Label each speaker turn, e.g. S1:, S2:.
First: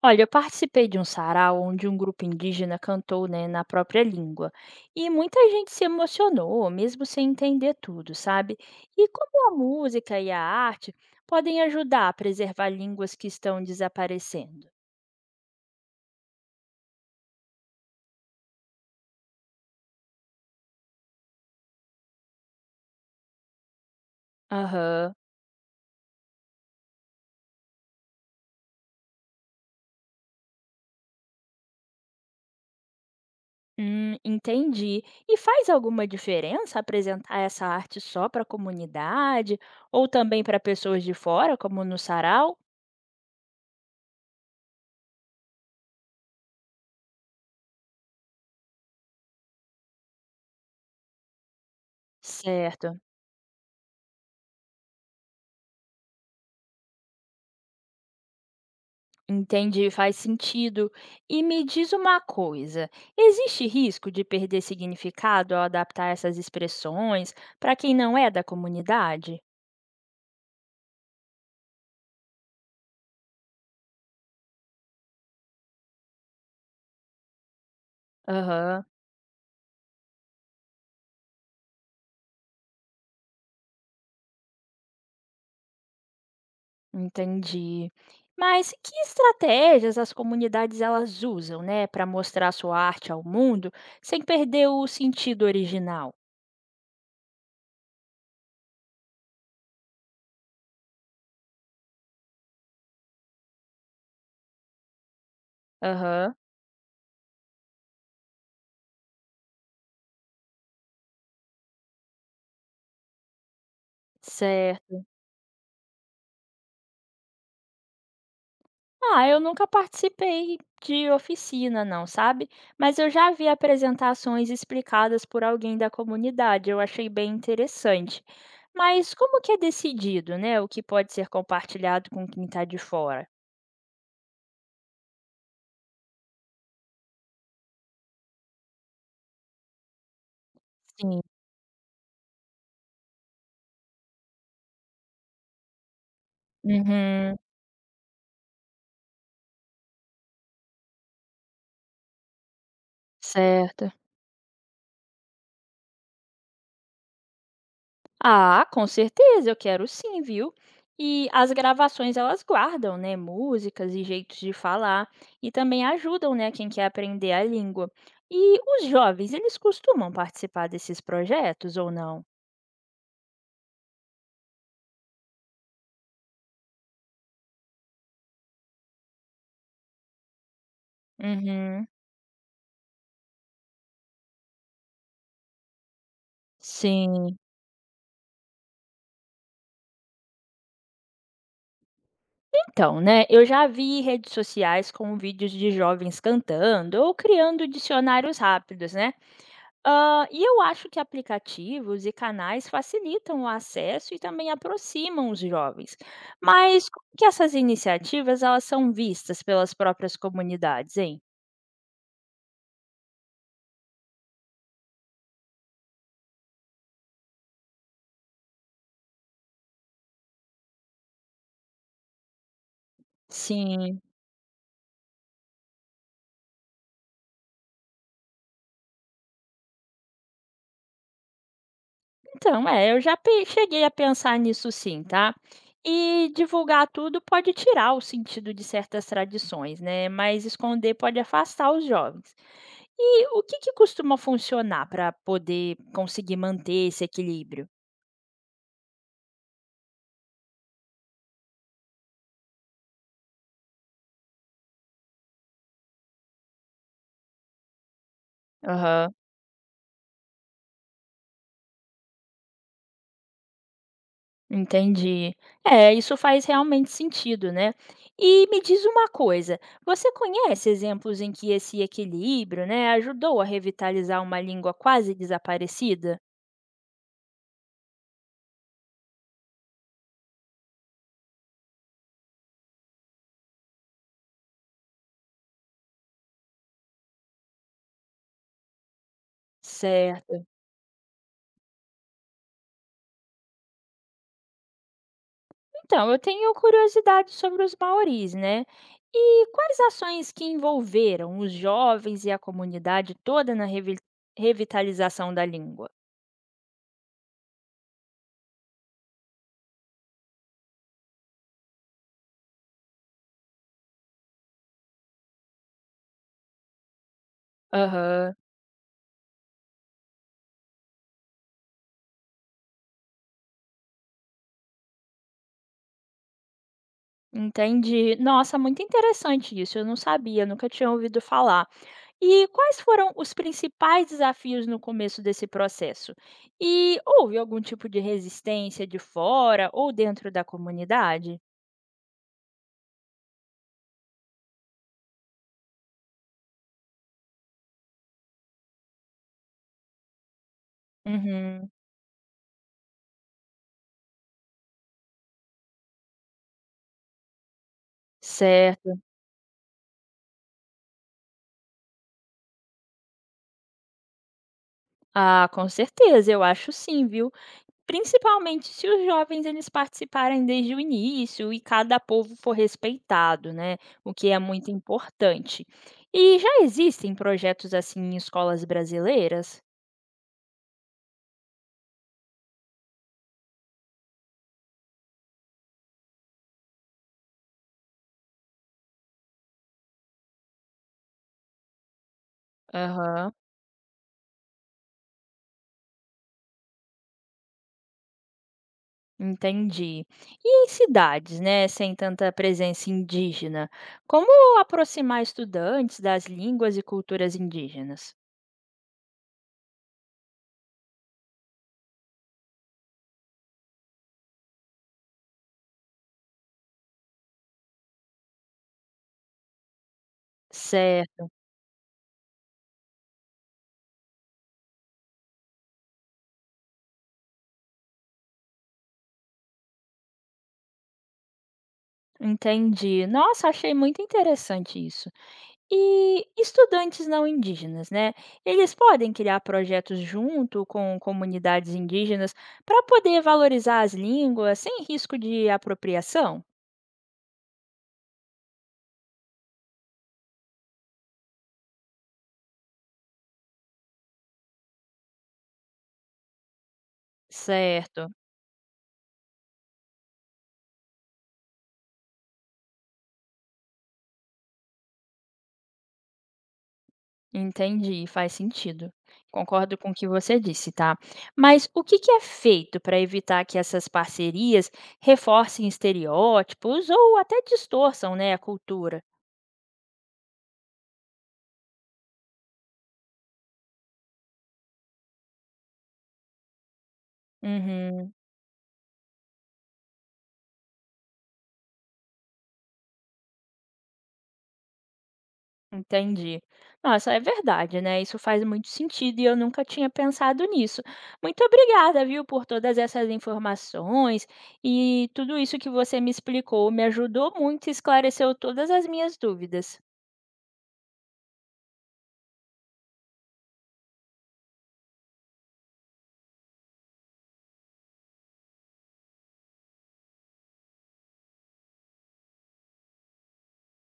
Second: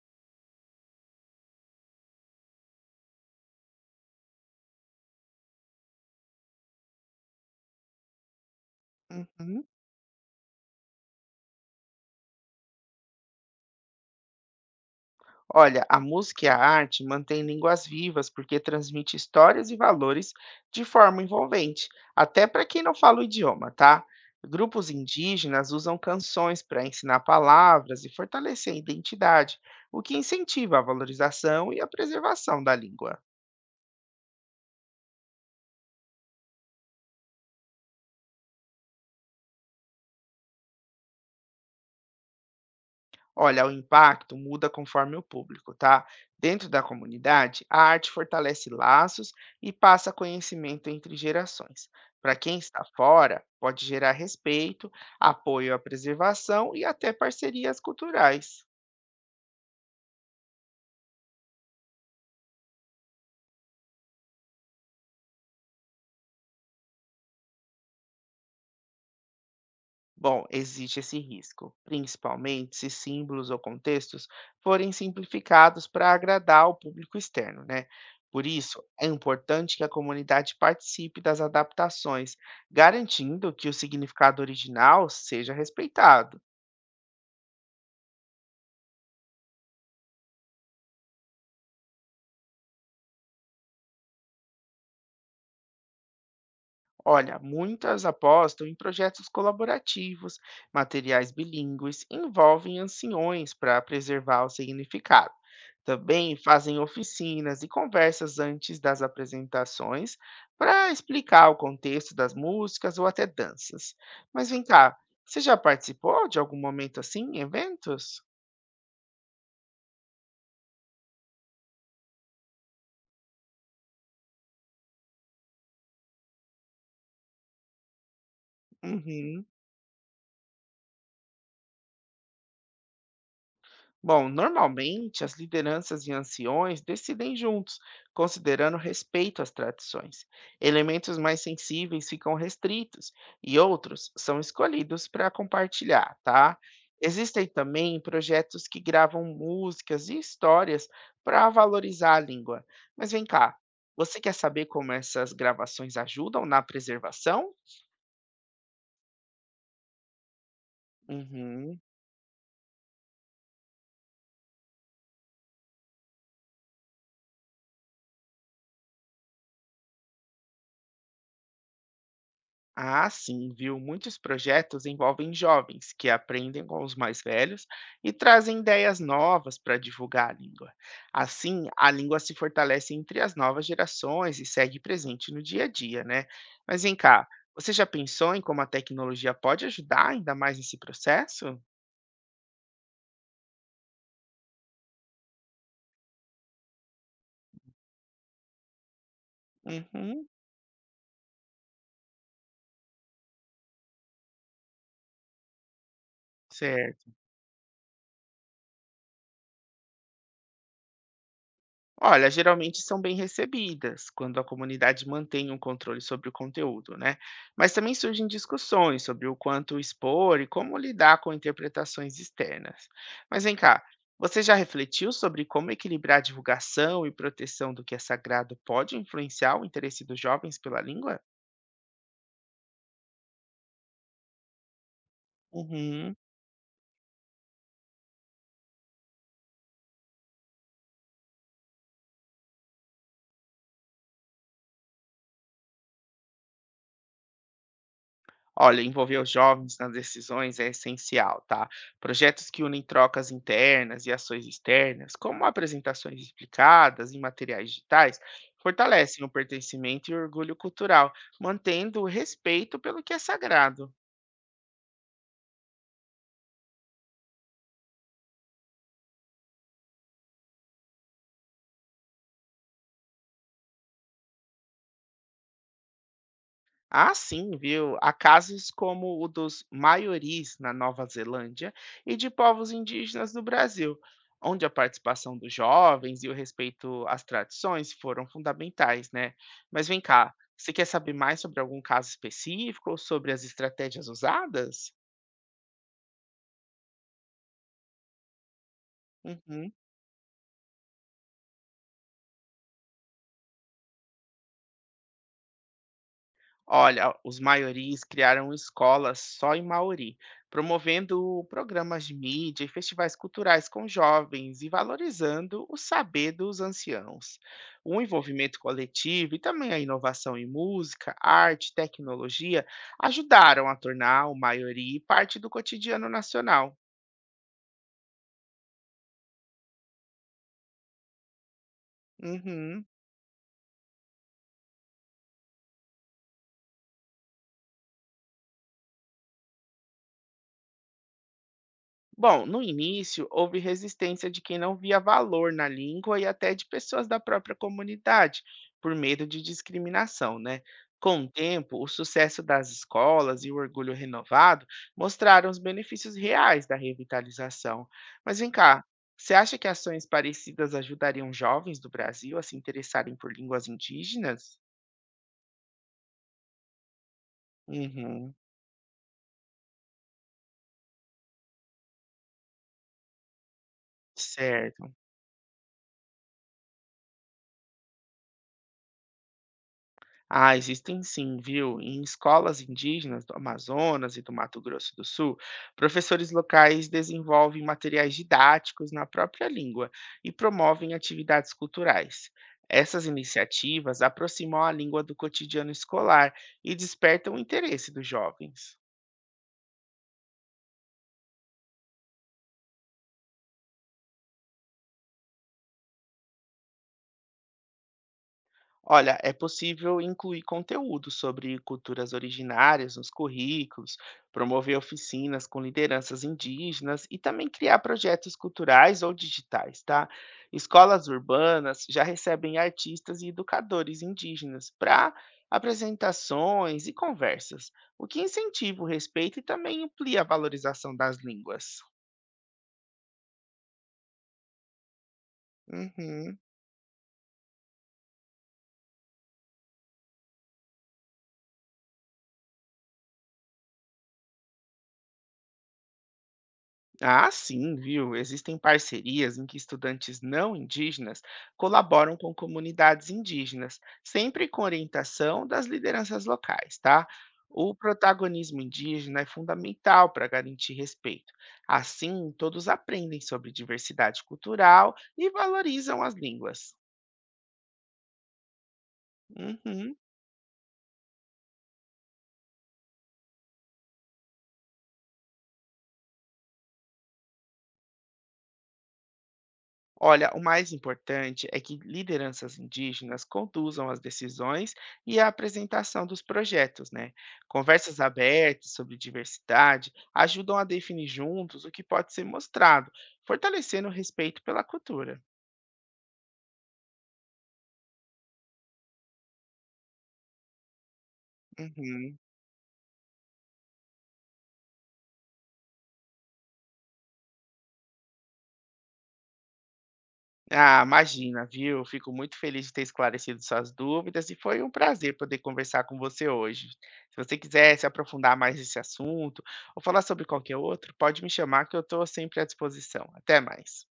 S1: Olha, eu participei de um sarau onde um grupo indígena cantou, né, na própria língua. E muita gente se emocionou, mesmo sem entender tudo, sabe? E como a
S2: Uhum.
S1: música e a arte podem ajudar a preservar línguas que estão desaparecendo?
S2: Olha, a música e a arte mantêm línguas vivas porque transmite histórias e valores de forma envolvente, até para quem não fala o idioma, tá? Grupos
S1: Aham.
S2: indígenas usam canções para ensinar palavras e fortalecer a identidade, o que incentiva a valorização e a preservação da língua.
S1: Entendi. E faz alguma diferença apresentar essa arte só para a comunidade ou também para pessoas de fora, como no sarau?
S2: Olha, o impacto muda conforme o público, tá? Dentro da comunidade, a arte fortalece laços e passa conhecimento entre gerações. Para quem está
S1: Certo.
S2: fora, pode gerar respeito, apoio à preservação e até parcerias culturais.
S1: Entendi, faz sentido. E me diz uma coisa: existe risco de perder significado ao adaptar essas expressões para quem não é da comunidade?
S2: Bom, existe esse risco, principalmente se símbolos ou contextos forem simplificados para agradar o público externo, né? Por isso,
S1: Aham,
S2: é importante que a comunidade participe das adaptações, garantindo que o significado original seja respeitado.
S1: entendi. Mas que estratégias as comunidades elas usam, né, para mostrar sua arte ao mundo sem perder o sentido original?
S2: Olha, muitas apostam em projetos colaborativos, materiais bilíngues, envolvem anciões para preservar o significado. Também
S1: Aham,
S2: fazem oficinas e conversas antes das apresentações para explicar o contexto das músicas ou até danças. Mas vem cá,
S1: certo.
S2: você já participou de algum momento assim em eventos?
S1: Ah, eu nunca participei de oficina não, sabe. Mas eu já vi apresentações explicadas por alguém da comunidade, eu achei bem interessante. Mas como
S2: Uhum.
S1: que é decidido, né, o que pode ser compartilhado com quem está de fora?
S2: Bom, normalmente as lideranças e anciões decidem juntos, considerando respeito às tradições. Elementos
S1: Sim.
S2: mais sensíveis ficam restritos e outros são escolhidos para compartilhar, tá?
S1: Uhum.
S2: Existem também projetos que gravam músicas e histórias para valorizar a língua. Mas vem cá,
S1: Certo.
S2: você quer saber como essas gravações ajudam na preservação?
S1: Ah, com certeza, eu quero sim, viu? E as
S2: Uhum.
S1: gravações elas guardam, né, músicas e jeitos de falar e também ajudam, né, quem quer aprender a língua. E os jovens, eles costumam participar desses projetos ou não?
S2: Ah, sim, viu? Muitos projetos envolvem jovens que aprendem com os mais velhos e trazem ideias novas para divulgar a língua. Assim,
S1: Uhum.
S2: a língua se fortalece entre as novas gerações e segue presente no dia a dia, né? Mas vem cá,
S1: Sim.
S2: você já pensou em como a tecnologia pode ajudar ainda mais nesse processo?
S1: Então, né, eu já vi redes sociais com vídeos de jovens cantando ou criando dicionários rápidos, né?
S2: Uhum,
S1: E eu acho que aplicativos e canais facilitam o acesso e também aproximam os jovens. Mas como
S2: certo.
S1: que essas iniciativas elas são vistas pelas próprias comunidades, hein?
S2: Olha, geralmente são bem recebidas quando a comunidade mantém um controle sobre o conteúdo, né? Mas também surgem discussões sobre o quanto expor e como lidar com interpretações externas. Mas vem cá,
S1: Sim,
S2: você já refletiu sobre como equilibrar a divulgação e proteção do que é sagrado pode influenciar o interesse dos jovens pela língua?
S1: então, é, eu já pe cheguei a pensar nisso sim, tá?
S2: Uhum.
S1: E divulgar tudo pode tirar o sentido de certas tradições, né? Mas esconder pode afastar os jovens. E o que que costuma funcionar para poder conseguir manter esse equilíbrio?
S2: Olha, envolver os jovens nas decisões é essencial, tá? Projetos que unem trocas internas e ações externas, como apresentações explicadas em materiais digitais,
S1: Aham.
S2: fortalecem o pertencimento e o orgulho cultural, mantendo o respeito pelo que é sagrado.
S1: Entendi. É, isso faz realmente sentido, né? E me diz uma coisa, você conhece exemplos em que esse equilíbrio, né, ajudou a revitalizar uma língua quase desaparecida?
S2: Ah, sim, viu? Há casos como o dos maioris na Nova Zelândia e de povos indígenas do Brasil, onde a participação dos jovens e o respeito às tradições foram fundamentais, né? Mas vem cá,
S1: Certo.
S2: você quer saber mais sobre algum caso específico ou sobre as estratégias usadas?
S1: Então, eu tenho curiosidade sobre os maoris, né? E
S2: Uhum.
S1: quais ações que envolveram os jovens e a comunidade toda na revitalização da língua?
S2: Olha, os maioris criaram escolas só em Maori, promovendo programas de mídia e festivais culturais com jovens e valorizando o saber dos anciãos. O
S1: Aham,
S2: envolvimento coletivo e também a inovação em música, arte, tecnologia ajudaram a tornar o maori parte do cotidiano nacional.
S1: entendi. Nossa, muito interessante isso. Eu não sabia, nunca tinha ouvido falar. E quais
S2: Uhum.
S1: foram os principais desafios no começo desse processo? E houve algum tipo de resistência de fora ou dentro da comunidade?
S2: Bom, no início houve resistência de quem não via valor na língua e até de pessoas da própria comunidade, por medo de discriminação, né? Com o
S1: Uhum,
S2: tempo, o sucesso das escolas e o orgulho renovado mostraram os benefícios reais da revitalização. Mas vem cá,
S1: certo.
S2: você acha que ações parecidas ajudariam jovens do Brasil a se interessarem por línguas indígenas?
S1: Ah, com certeza, eu acho sim, viu?
S2: Uhum,
S1: Principalmente se os jovens eles participarem desde o início e cada povo for respeitado, né? O que é muito
S2: certo.
S1: importante. E já existem projetos assim em escolas brasileiras?
S2: Ah, existem sim, viu? Em escolas indígenas do Amazonas e do Mato Grosso do Sul, professores locais desenvolvem materiais didáticos na própria língua e promovem atividades culturais. Essas
S1: Aham.
S2: iniciativas aproximam a língua do cotidiano escolar e despertam o interesse dos jovens.
S1: Entendi. E em cidades, né, sem tanta presença indígena, como aproximar estudantes das línguas e culturas indígenas?
S2: Olha, é possível incluir conteúdo sobre culturas originárias nos currículos, promover oficinas com lideranças indígenas e também criar projetos culturais ou digitais, tá? Escolas
S1: Certo,
S2: urbanas já recebem artistas e educadores indígenas para apresentações e conversas, o que incentiva o respeito e também amplia a valorização das línguas.
S1: entendi. Nossa, achei muito interessante isso. E
S2: Uhum.
S1: estudantes não indígenas, né? Eles podem criar projetos junto com comunidades indígenas para poder valorizar as línguas sem risco de apropriação?
S2: Ah, sim, viu? Existem parcerias em que estudantes não indígenas colaboram com comunidades indígenas, sempre com orientação das lideranças locais, tá? O
S1: Certo.
S2: protagonismo indígena é fundamental para garantir respeito. Assim, todos aprendem sobre diversidade cultural e valorizam as línguas.
S1: Entendi, faz sentido. Concordo com o
S2: Uhum.
S1: que você disse, tá? Mas o que que é feito para evitar que essas parcerias reforcem estereótipos ou até distorçam, né, a cultura?
S2: Olha, o mais importante é que lideranças indígenas conduzam as decisões e a apresentação dos projetos, né? Conversas
S1: Uhum,
S2: abertas sobre diversidade ajudam a definir juntos o que pode ser mostrado, fortalecendo o respeito pela cultura.
S1: entendi. Nossa, é verdade, né? Isso faz muito sentido e eu nunca tinha pensado nisso. Muito obrigada,
S2: Uhum.
S1: viu, por todas essas informações e tudo isso que você me explicou me ajudou muito e esclareceu todas as minhas dúvidas.
S2: Ah, imagina, viu? Fico muito feliz de ter esclarecido suas dúvidas e foi um prazer poder conversar com você hoje. Se você quiser se aprofundar mais nesse assunto ou falar sobre qualquer outro, pode me chamar que eu estou sempre à disposição. Até mais.